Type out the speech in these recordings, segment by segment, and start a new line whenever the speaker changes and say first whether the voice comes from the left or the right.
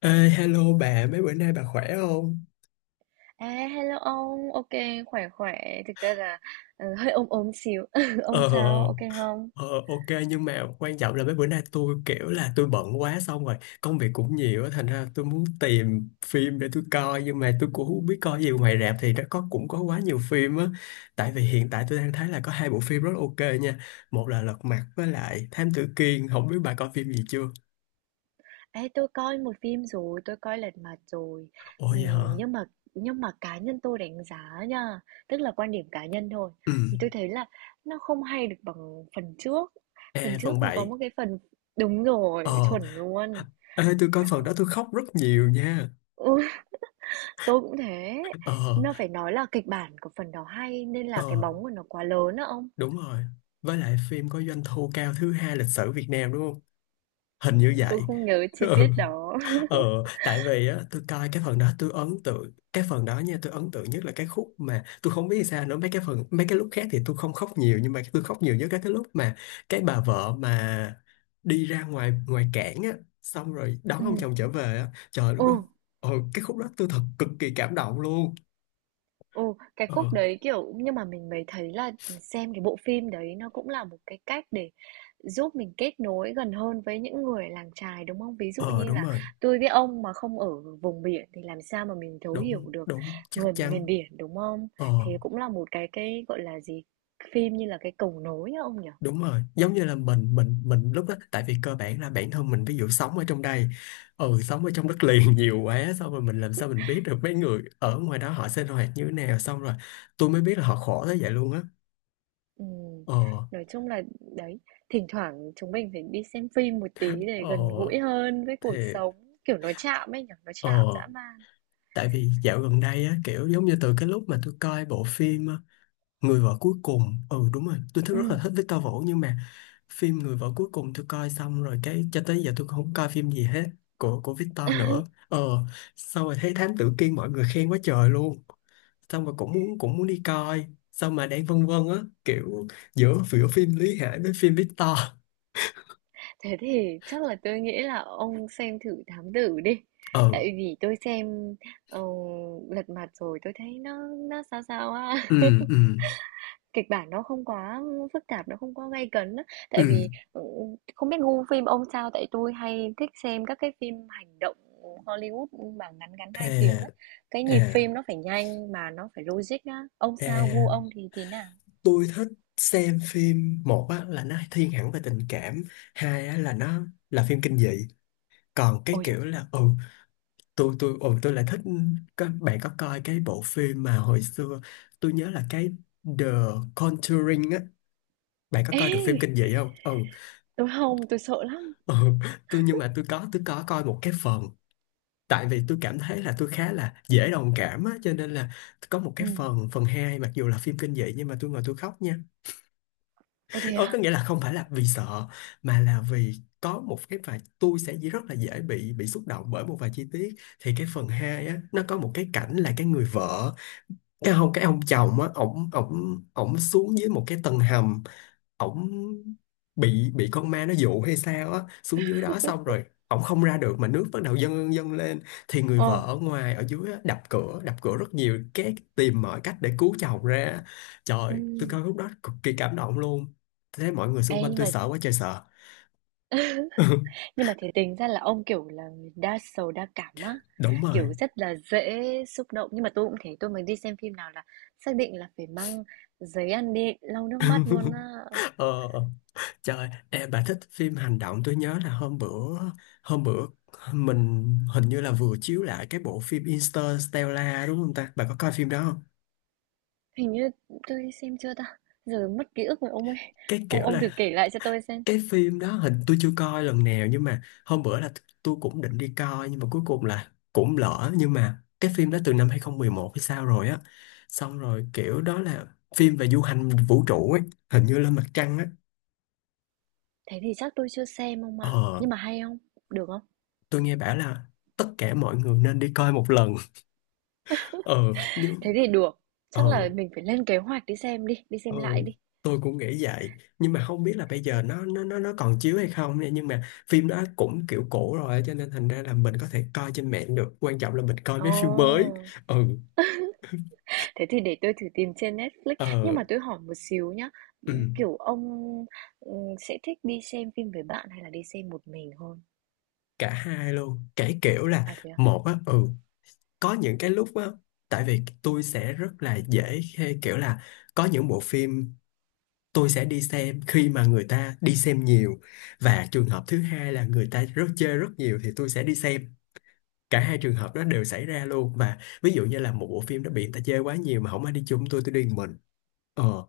left: Ê, hello bà, mấy bữa nay bà khỏe không?
right: À, hello ông, ok, khỏe khỏe, thực ra là hơi ốm ốm xíu, ông
left: Ờ,
right: sao, ok không?
left: ờ, ok nhưng mà quan trọng là mấy bữa nay tôi kiểu là tôi bận quá xong rồi công việc cũng nhiều á thành ra tôi muốn tìm phim để tôi coi nhưng mà tôi cũng không biết coi gì ngoài rạp thì nó cũng có quá nhiều phim á tại vì hiện tại tôi đang thấy là có hai bộ phim rất ok nha, một là Lật Mặt với lại Thám Tử Kiên, không biết bà coi phim gì chưa?
right: Ê, tôi coi một phim rồi, tôi coi Lật Mặt rồi.
left: Ồ vậy
right: Ừm,
left: hả?
right: nhưng mà nhưng mà cá nhân tôi đánh giá nha, tức là quan điểm cá nhân thôi,
left: Ừ.
right: thì tôi thấy là nó không hay được bằng phần trước. Phần
left: Ê, phần
right: trước nó có
left: 7.
right: một cái phần, đúng rồi,
left: Ờ.
right: chuẩn luôn,
left: Ê, tôi coi phần
right: đó,
left: đó tôi khóc rất nhiều nha.
right: ừ, tôi cũng thế.
left: Ờ.
right: Nó phải nói là kịch bản của phần đó hay nên
left: Ờ.
right: là cái bóng của nó quá lớn á ông.
left: Đúng rồi. Với lại phim có doanh thu cao thứ hai lịch sử Việt Nam đúng không?
right: Ừ,
left: Hình như
right: tôi
left: vậy.
right: không nhớ chi
left: Ừ,
right: tiết đó.
left: ừ. Tại vì á, tôi coi cái phần đó tôi ấn tượng cái phần đó nha, tôi ấn tượng nhất là cái khúc mà tôi không biết sao nữa, mấy cái phần mấy cái lúc khác thì tôi không khóc nhiều nhưng mà tôi khóc nhiều nhất là cái lúc mà cái bà vợ mà đi ra ngoài ngoài cảng á xong rồi đón ông
right: Ừ
left: chồng trở về á, trời lúc
right: ồ
left: đó ờ cái khúc đó tôi thật cực kỳ cảm động luôn.
right: ồ Cái
left: Ờ.
right: khúc đấy, kiểu nhưng mà mình mới thấy là xem cái bộ phim đấy nó cũng là một cái cách để giúp mình kết nối gần hơn với những người làng chài, đúng không? Ví dụ
left: Ờ
right: như
left: đúng
right: là
left: rồi.
right: tôi với ông mà không ở vùng biển thì làm sao mà mình thấu hiểu
left: Đúng
right: được
left: đúng chắc
right: người miền
left: chắn.
right: biển, đúng không?
left: Ờ
right: Thì cũng là một cái, gọi là gì, phim như là cái cầu nối á ông nhỉ?
left: đúng rồi, giống như là mình lúc đó tại vì cơ bản là bản thân mình ví dụ sống ở trong đây, ừ sống ở trong đất liền nhiều quá xong rồi mình làm sao mình biết được mấy người ở ngoài đó họ sinh hoạt như thế nào xong rồi tôi mới biết là họ khổ tới vậy luôn á.
right: Ừm,
left: Ờ.
right: nói chung là đấy, thỉnh thoảng chúng mình phải đi xem phim một tí để gần
left: Ờ
right: gũi hơn với cuộc
left: thì
right: sống, kiểu nó chạm ấy nhỉ, nó chạm
left: ờ,
right: dã man.
left: tại vì dạo gần đây á kiểu giống như từ cái lúc mà tôi coi bộ phim Người vợ cuối cùng, ừ đúng rồi tôi thích rất là
right: Ừm,
left: thích Victor Vũ nhưng mà phim Người vợ cuối cùng tôi coi xong rồi cái cho tới giờ tôi không coi phim gì hết của Victor nữa, ờ xong rồi thấy Thám Tử Kiên mọi người khen quá trời luôn, xong rồi cũng muốn đi coi, xong mà đang vân vân á, kiểu giữa giữa phim Lý Hải với phim Victor.
right: Thế thì chắc là tôi nghĩ là ông xem thử Thám Tử đi.
left: Ờ.
right: Tại vì tôi xem ờ, Lật Mặt rồi tôi thấy nó sao sao á.
left: Ừ. Ừ.
right: Kịch bản nó không quá phức tạp, nó không quá gay cấn á.
left: Ừ.
right: Tại vì không biết gu phim ông sao, tại tôi hay thích xem các cái phim hành động Hollywood mà ngắn ngắn hai tiếng ấy.
left: À.
right: Cái nhịp
left: À.
right: phim nó phải nhanh mà nó phải logic á. Ông sao, gu
left: À
right: ông thì thế nào?
left: tôi thích xem phim, một á là nó thiên hẳn về tình cảm, hai á là nó là phim kinh dị, còn cái
right: Ôi trời.
left: kiểu là ừ tôi ừ tôi lại thích, các bạn có coi cái bộ phim mà hồi xưa tôi nhớ là cái The Conjuring á, bạn có
right: Ê,
left: coi được phim kinh dị không? Ừ.
right: tôi không, tôi sợ lắm.
left: Ừ. Tôi nhưng mà tôi có coi một cái phần, tại vì tôi cảm thấy là tôi khá là dễ đồng cảm á cho nên là có một
right: Ừ.
left: cái phần phần hai mặc dù là phim kinh dị nhưng mà tôi ngồi tôi khóc nha.
right: Ôi thế
left: Ờ, có
right: á?
left: nghĩa là không phải là vì sợ mà là vì có một cái vài tôi sẽ rất là dễ bị xúc động bởi một vài chi tiết, thì cái phần 2 á nó có một cái cảnh là cái người vợ, cái ông chồng á ổng ổng ổng xuống dưới một cái tầng hầm, ổng bị con ma nó dụ hay sao á xuống dưới đó xong rồi ổng không ra được mà nước bắt đầu dâng dâng lên, thì người
right: Ồ,
left: vợ ở ngoài ở dưới á, đập cửa rất nhiều cái tìm mọi cách để cứu chồng ra, trời tôi
right: ừm.
left: coi lúc đó cực kỳ cảm động luôn, thế mọi người xung
right: Ê,
left: quanh
right: nhưng
left: tôi
right: mà
left: sợ quá trời sợ.
right: nhưng mà thế tính ra là ông, kiểu là, người đa sầu đa cảm á,
left: Đúng rồi.
right: kiểu, rất là dễ xúc động. Nhưng mà tôi cũng thế, tôi mới đi xem phim nào là xác định là phải mang giấy ăn đi lau nước mắt luôn á.
left: Ờ, trời em, bà thích phim hành động. Tôi nhớ là hôm bữa mình hình như là vừa chiếu lại cái bộ phim Interstellar đúng không ta, bà có coi phim đó không?
right: Hình như tôi đi xem chưa ta? Giờ mất ký ức rồi ông ơi.
left: Cái
right: Ông
left: kiểu
right: ông thử
left: là
right: kể lại cho tôi xem.
left: cái phim đó hình tôi chưa coi lần nào nhưng mà hôm bữa là tôi cũng định đi coi nhưng mà cuối cùng là cũng lỡ, nhưng mà cái phim đó từ năm 2011 hay sao rồi á, xong rồi kiểu đó là phim về du hành vũ trụ ấy, hình như lên mặt trăng á.
right: Thế thì chắc tôi chưa xem ông ạ.
left: Ờ
right: Nhưng mà hay không? Được không?
left: tôi nghe bảo là tất cả mọi người nên đi coi một lần. Ờ nhưng
right: Thế thì được. Chắc
left: ờ.
right: là mình phải lên kế hoạch đi xem đi, đi
left: Ừ,
right: xem lại đi.
left: tôi cũng nghĩ vậy nhưng mà không biết là bây giờ nó còn chiếu hay không nha, nhưng mà phim đó cũng kiểu cũ rồi cho nên thành ra là mình có thể coi trên mạng được, quan trọng là mình coi mấy phim mới.
right: Ồ.
left: Ừ.
right: Thế thì để tôi thử tìm trên Netflix, nhưng
left: Ờ.
right: mà tôi hỏi một xíu nhá,
left: Ừ,
right: kiểu ông, sẽ thích đi xem phim với bạn hay là đi xem một mình hơn?
left: cả hai luôn cái kiểu là
right: À, thế à?
left: một á, ừ có những cái lúc á tại vì tôi sẽ rất là dễ khi kiểu là có những bộ phim tôi sẽ đi xem khi mà người ta đi xem nhiều, và trường hợp thứ hai là người ta rất chơi rất nhiều thì tôi sẽ đi xem, cả hai trường hợp đó đều xảy ra luôn, và ví dụ như là một bộ phim đó bị người ta chê quá nhiều mà không ai đi chung tôi đi một mình. Ờ.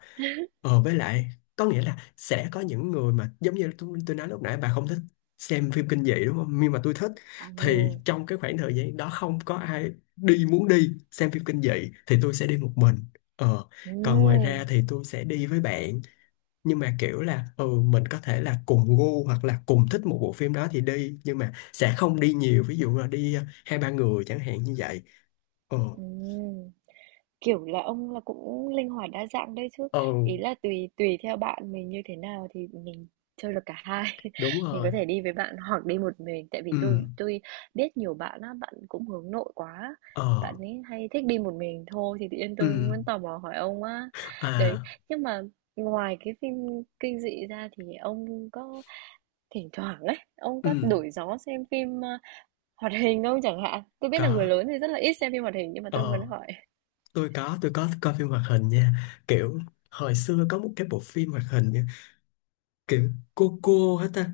left: Ờ với lại có nghĩa là sẽ có những người mà giống như tôi nói lúc nãy bà không thích xem phim kinh dị đúng không nhưng mà tôi thích, thì
right: ừ
left: trong cái khoảng thời gian đó không có ai đi muốn đi xem phim kinh dị thì tôi sẽ đi một mình. Ờ.
right: ừ
left: Còn ngoài ra thì tôi sẽ đi với bạn nhưng mà kiểu là ừ mình có thể là cùng gu hoặc là cùng thích một bộ phim đó thì đi, nhưng mà sẽ không đi nhiều, ví dụ là đi ờ, hai ba người chẳng hạn như vậy. Ờ.
right: ừm. Kiểu là, ông là cũng linh hoạt đa dạng đấy chứ.
left: Ờ
right: Ý là tùy tùy theo bạn mình như thế nào thì mình chơi được cả hai.
left: đúng
right: Mình có
left: rồi.
right: thể đi với bạn hoặc đi một mình, tại vì
left: Ừ.
right: tôi biết nhiều bạn á, bạn cũng hướng nội quá. Bạn
left: Ờ.
right: ấy hay thích đi một mình thôi thì tự nhiên
left: Ừ.
right: tôi muốn tò mò hỏi ông á. Đấy,
left: À.
right: nhưng mà ngoài cái phim kinh dị ra thì ông có thỉnh thoảng ấy, ông
left: Ừ
right: có đổi gió xem phim hoạt hình không chẳng hạn? Tôi biết
left: có.
right: là người lớn thì rất là ít xem phim hoạt hình nhưng mà tôi muốn
left: Ờ
right: hỏi.
left: tôi có coi phim hoạt hình nha, kiểu hồi xưa có một cái bộ phim hoạt hình nha, kiểu cô hết ta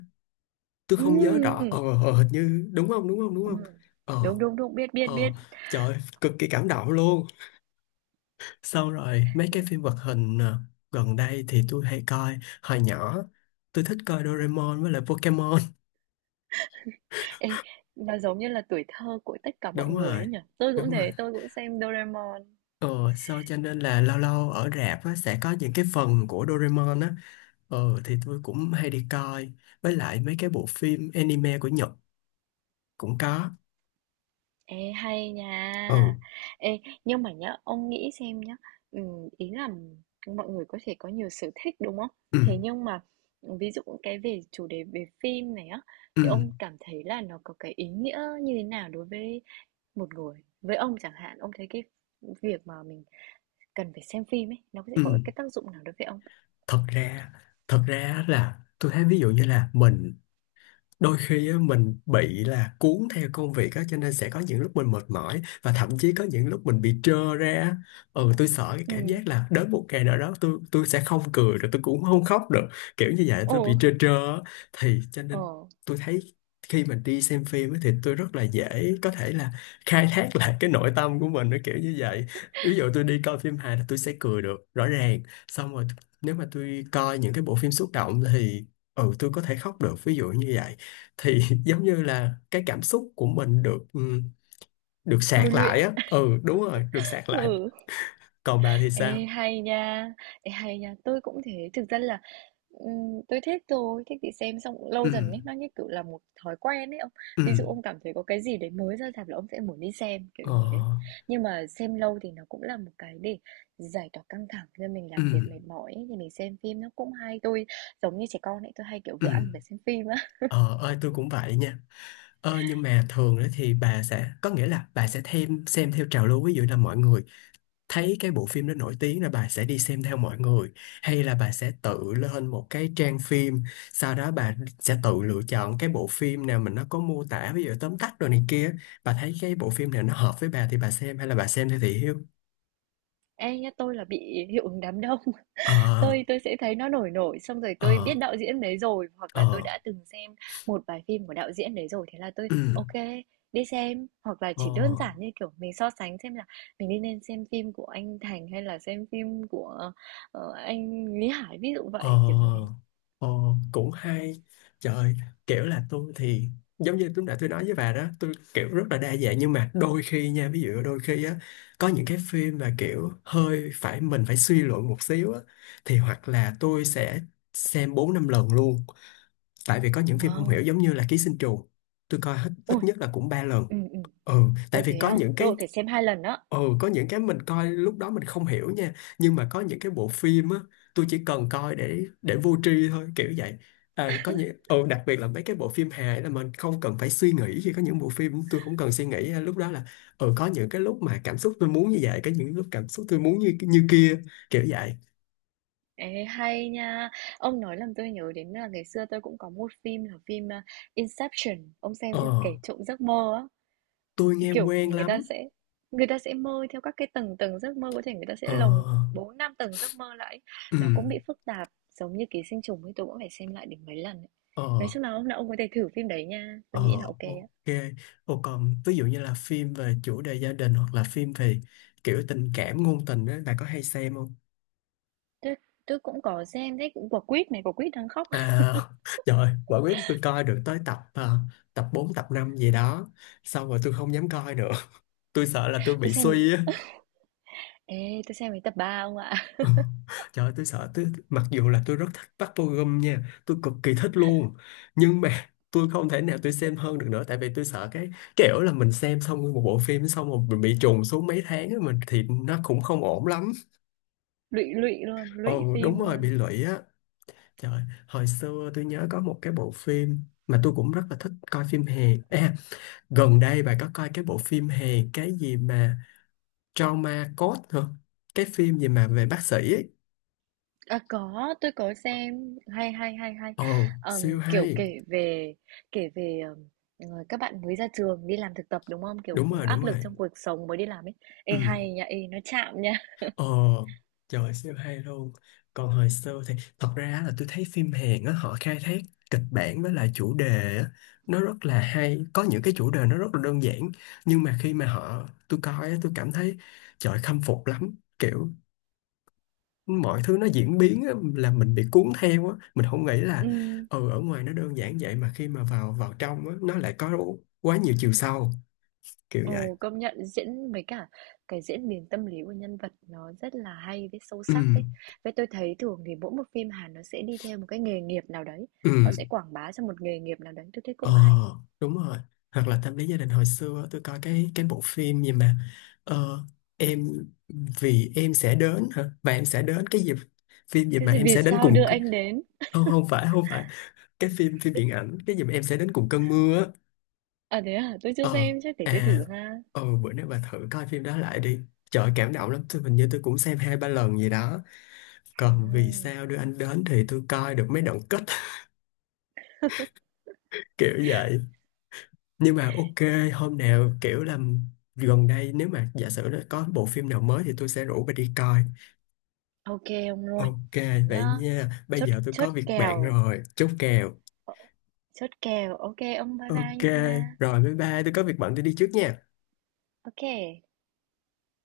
left: tôi không nhớ rõ ờ.
right: Ừm.
left: Ờ, hình như đúng không.
right: Ừm.
left: Ờ.
right: Đúng, đúng, đúng, biết, biết,
left: Ờ
right: biết.
left: trời ơi, cực kỳ cảm động luôn. Xong rồi mấy cái phim hoạt hình à, gần đây thì tôi hay coi, hồi nhỏ tôi thích coi Doraemon với lại Pokemon.
right: Ê, nó giống như là tuổi thơ của tất cả mọi
left: Đúng
right: người ấy
left: rồi.
right: nhỉ? Tôi cũng
left: Đúng rồi.
right: thế, tôi cũng xem Doraemon.
left: Ờ sau cho nên là lâu lâu ở rạp á, sẽ có những cái phần của Doraemon á, ờ thì tôi cũng hay đi coi, với lại mấy cái bộ phim anime của Nhật cũng có.
right: Ê, hay
left: Ừ.
right: nha. Ê, nhưng mà nhá, ông nghĩ xem nhá, ý là mọi người có thể có nhiều sở thích đúng không?
left: Ừ.
right: Thế nhưng mà ví dụ cái về chủ đề về phim này á,
left: Ừ.
right: thì ông cảm thấy là nó có cái ý nghĩa như thế nào đối với một người? Với ông chẳng hạn, ông thấy cái việc mà mình cần phải xem phim ấy, nó sẽ
left: Ừ.
right: có cái tác dụng nào đối với ông?
left: thật ra Thật ra là tôi thấy ví dụ như là mình đôi khi á, mình bị là cuốn theo công việc á cho nên sẽ có những lúc mình mệt mỏi và thậm chí có những lúc mình bị trơ ra á. Ừ tôi sợ cái cảm
right: Ừ.
left: giác là đến một ngày nào đó tôi sẽ không cười được, tôi cũng không khóc được, kiểu như vậy tôi bị
right: Ồ.
left: trơ trơ á. Thì cho nên
right: Ờ,
left: tôi thấy khi mình đi xem phim á, thì tôi rất là dễ có thể là khai thác lại cái nội tâm của mình nó kiểu như vậy, ví dụ tôi đi coi phim hài là tôi sẽ cười được rõ ràng, xong rồi nếu mà tôi coi những cái bộ phim xúc động thì ừ tôi có thể khóc được ví dụ như vậy, thì giống như là cái cảm xúc của mình được ừ, được
right: tôi
left: sạc lại
right: luyện,
left: á, ừ đúng rồi được sạc lại.
right: ừ.
left: Còn bà thì sao?
right: Ê, hay nha, Ê, hay nha, tôi cũng thế. Thực ra là tôi thích thôi, thích thì xem xong cũng
left: Ừ.
right: lâu dần ấy, nó như kiểu là một thói quen ấy ông.
left: Ừ.
right: Ví dụ ông cảm thấy có cái gì đấy mới ra rạp là ông sẽ muốn đi xem, kiểu
left: Ờ.
right: như thế. Nhưng mà xem lâu thì nó cũng là một cái để giải tỏa căng thẳng cho mình
left: Ừ.
right: làm việc mệt mỏi ấy, thì mình xem phim nó cũng hay. Tôi giống như trẻ con ấy, tôi hay kiểu
left: Ừ.
right: vừa ăn vừa xem phim á.
left: Ờ ơi tôi cũng vậy nha. Ờ nhưng mà thường đó thì bà sẽ có nghĩa là bà sẽ thêm xem theo trào lưu, ví dụ là mọi người thấy cái bộ phim đó nổi tiếng là bà sẽ đi xem theo mọi người, hay là bà sẽ tự lên một cái trang phim sau đó bà sẽ tự lựa chọn cái bộ phim nào mình, nó có mô tả ví dụ tóm tắt rồi này kia, bà thấy cái bộ phim nào nó hợp với bà thì bà xem, hay là bà xem theo thị hiếu.
right: Ê nhá, tôi là bị hiệu ứng đám đông.
left: Ờ.
right: Tôi sẽ thấy nó nổi nổi, xong rồi tôi
left: Ờ.
right: biết đạo diễn đấy rồi, hoặc là tôi
left: Ờ.
right: đã từng xem một vài phim của đạo diễn đấy rồi, thế là tôi
left: Ừ,
right: ok đi xem. Hoặc là
left: ờ.
right: chỉ đơn giản như, kiểu, mình so sánh xem là mình đi nên xem phim của anh Thành hay là xem phim của, ờ, anh Lý Hải, ví dụ
left: Ờ,
right: vậy, kiểu như thế.
left: ờ, cũng hay. Trời, kiểu là tôi thì giống như lúc nãy tôi nói với bà đó, tôi kiểu rất là đa dạng nhưng mà đôi khi nha, ví dụ đôi khi á có những cái phim mà kiểu hơi phải mình phải suy luận một xíu á, thì hoặc là tôi sẽ xem bốn năm lần luôn, tại vì có những phim không hiểu
right: Wow!
left: giống như là Ký sinh trùng tôi coi hết
right: ui
left: ít nhất là cũng ba lần.
right: ừ ừ
left: Ừ. Tại
right: Ồ,
left: vì
right: thế
left: có
right: à?
left: những
right: Tôi
left: cái.
right: phải xem 2 lần đó.
left: Ừ, có những cái mình coi lúc đó mình không hiểu nha, nhưng mà có những cái bộ Phim á, tôi chỉ cần coi để vô tri thôi, kiểu vậy. À, có những đặc biệt là mấy cái bộ phim hài là mình không cần phải suy nghĩ, khi có những bộ phim tôi không cần suy nghĩ lúc đó là có những cái lúc mà cảm xúc tôi muốn như vậy, có những lúc cảm xúc tôi muốn như như kia, kiểu vậy.
right: Ê, hay nha! Ông nói làm tôi nhớ đến là ngày xưa tôi cũng có một phim là phim, a, Inception, ông xem
left: Ờ,
right: chưa? Kẻ trộm giấc mơ á.
left: tôi nghe
right: Kiểu,
left: quen
right: người ta
left: lắm.
right: sẽ người ta sẽ mơ theo các cái tầng tầng giấc mơ, có thể người ta sẽ
left: Ờ.
right: lồng khoảng 4 5 tầng giấc mơ lại.
left: Ừ.
right: Nó cũng bị phức tạp, giống như Ký Sinh Trùng ấy, tôi cũng phải xem lại đến mấy lần ấy. Nói
left: Ờ.
right: chung là hôm nào ông có thể thử phim đấy nha,
left: Ờ,
right: tôi nghĩ là ok á.
left: ok. Ồ, còn ví dụ như là phim về chủ đề gia đình hoặc là phim về kiểu tình cảm ngôn tình đó, bà có hay xem không?
right: Tôi tôi cũng có xem đấy, cũng Quả Quýt này, Quả Quýt đang khóc.
left: À, trời, quả quyết tôi coi được tới tập à, tập 4 tập 5 gì đó. Xong rồi tôi không dám coi nữa. Tôi sợ là tôi
right: Tôi
left: bị
right: xem
left: suy á.
right: tôi xem đến tập 3 ông ạ.
left: Ừ. Trời ơi, tôi sợ tôi, mặc dù là tôi rất thích Park Bo Gum nha, tôi cực kỳ thích luôn, nhưng mà tôi không thể nào tôi xem hơn được nữa, tại vì tôi sợ cái kiểu là mình xem xong một bộ phim xong rồi mình bị trùng xuống mấy tháng á, mình thì nó cũng không ổn lắm.
right: Lụy lụy luôn, lụy
left: Ồ
right: phim
left: đúng rồi,
right: luôn.
left: bị lụy á. Trời, hồi xưa tôi nhớ có một cái bộ phim mà tôi cũng rất là thích coi phim Hàn à, gần đây bà có coi cái bộ phim Hàn cái gì mà Trauma Code hả, cái phim gì mà về bác sĩ ấy.
right: À, có, tôi có xem, hay, hay, hay, hay.
left: Ồ
right: Ờm,
left: siêu
right: kiểu
left: hay.
right: kể về kể về ờ, các bạn mới ra trường đi làm thực tập đúng không? Kiểu
left: Đúng rồi, đúng
right: áp lực
left: rồi.
right: trong cuộc sống mới đi làm ấy.
left: Ừ.
right: Ê hay nha, ê nó chạm nha.
left: Ờ, trời siêu hay luôn. Còn hồi xưa thì thật ra là tôi thấy phim Hàn á, họ khai thác kịch bản với lại chủ đề á, nó rất là hay, có những cái chủ đề nó rất là đơn giản, nhưng mà khi mà họ tôi coi á tôi cảm thấy trời khâm phục lắm, kiểu mọi thứ nó diễn biến á, là mình bị cuốn theo á, mình không nghĩ là
right: Ừm,
left: ừ ở ngoài nó đơn giản vậy mà khi mà vào vào trong á nó lại có quá nhiều chiều sâu, kiểu vậy.
right: ồ, công nhận diễn với cả cái diễn biến tâm lý của nhân vật nó rất là hay với sâu
left: Ừ.
right: sắc ấy. Với tôi thấy thường thì mỗi một phim Hàn nó sẽ đi theo một cái nghề nghiệp nào đấy. Họ
left: Ừ.
right: sẽ quảng bá cho một nghề nghiệp nào đấy. Tôi thấy
left: Ờ
right: cũng hay.
left: đúng rồi. Hoặc là tâm lý gia đình, hồi xưa tôi coi cái bộ phim gì mà ờ, em vì em sẽ đến hả, và em sẽ đến cái gì, phim gì
right: Cái
left: mà
right: gì
left: em
right: vì
left: sẽ đến
right: sao
left: cùng
right: đưa
left: c-.
right: anh đến?
left: Không không phải không phải Cái phim phim điện ảnh. Cái gì mà em sẽ đến cùng cơn mưa á.
right: À thế à, tôi chưa
left: Ờ.
right: xem, chắc để tôi
left: À.
right: thử ha.
left: Ờ bữa nay bà thử coi phim đó lại đi. Trời cảm động lắm, tôi hình như tôi cũng xem hai ba lần gì đó.
right: Ờ,
left: Còn Vì Sao Đưa Anh Đến thì tôi coi được mấy đoạn kết. Kiểu vậy, nhưng mà ok hôm nào kiểu là gần đây nếu mà giả sử nó có bộ phim nào mới thì tôi sẽ rủ bà đi coi.
right: OK ông luôn.
left: Ok,
right: Thế
left: vậy
right: nhá.
left: nha, bây
right: Chốt
left: giờ tôi có
right: chốt
left: việc bận
right: kèo.
left: rồi, chốt kèo.
right: Ờ, Chốt kèo. OK ông bye bye
left: Ok,
right: nha.
left: rồi bye bye, tôi có việc bận tôi đi trước nha.
right: OK.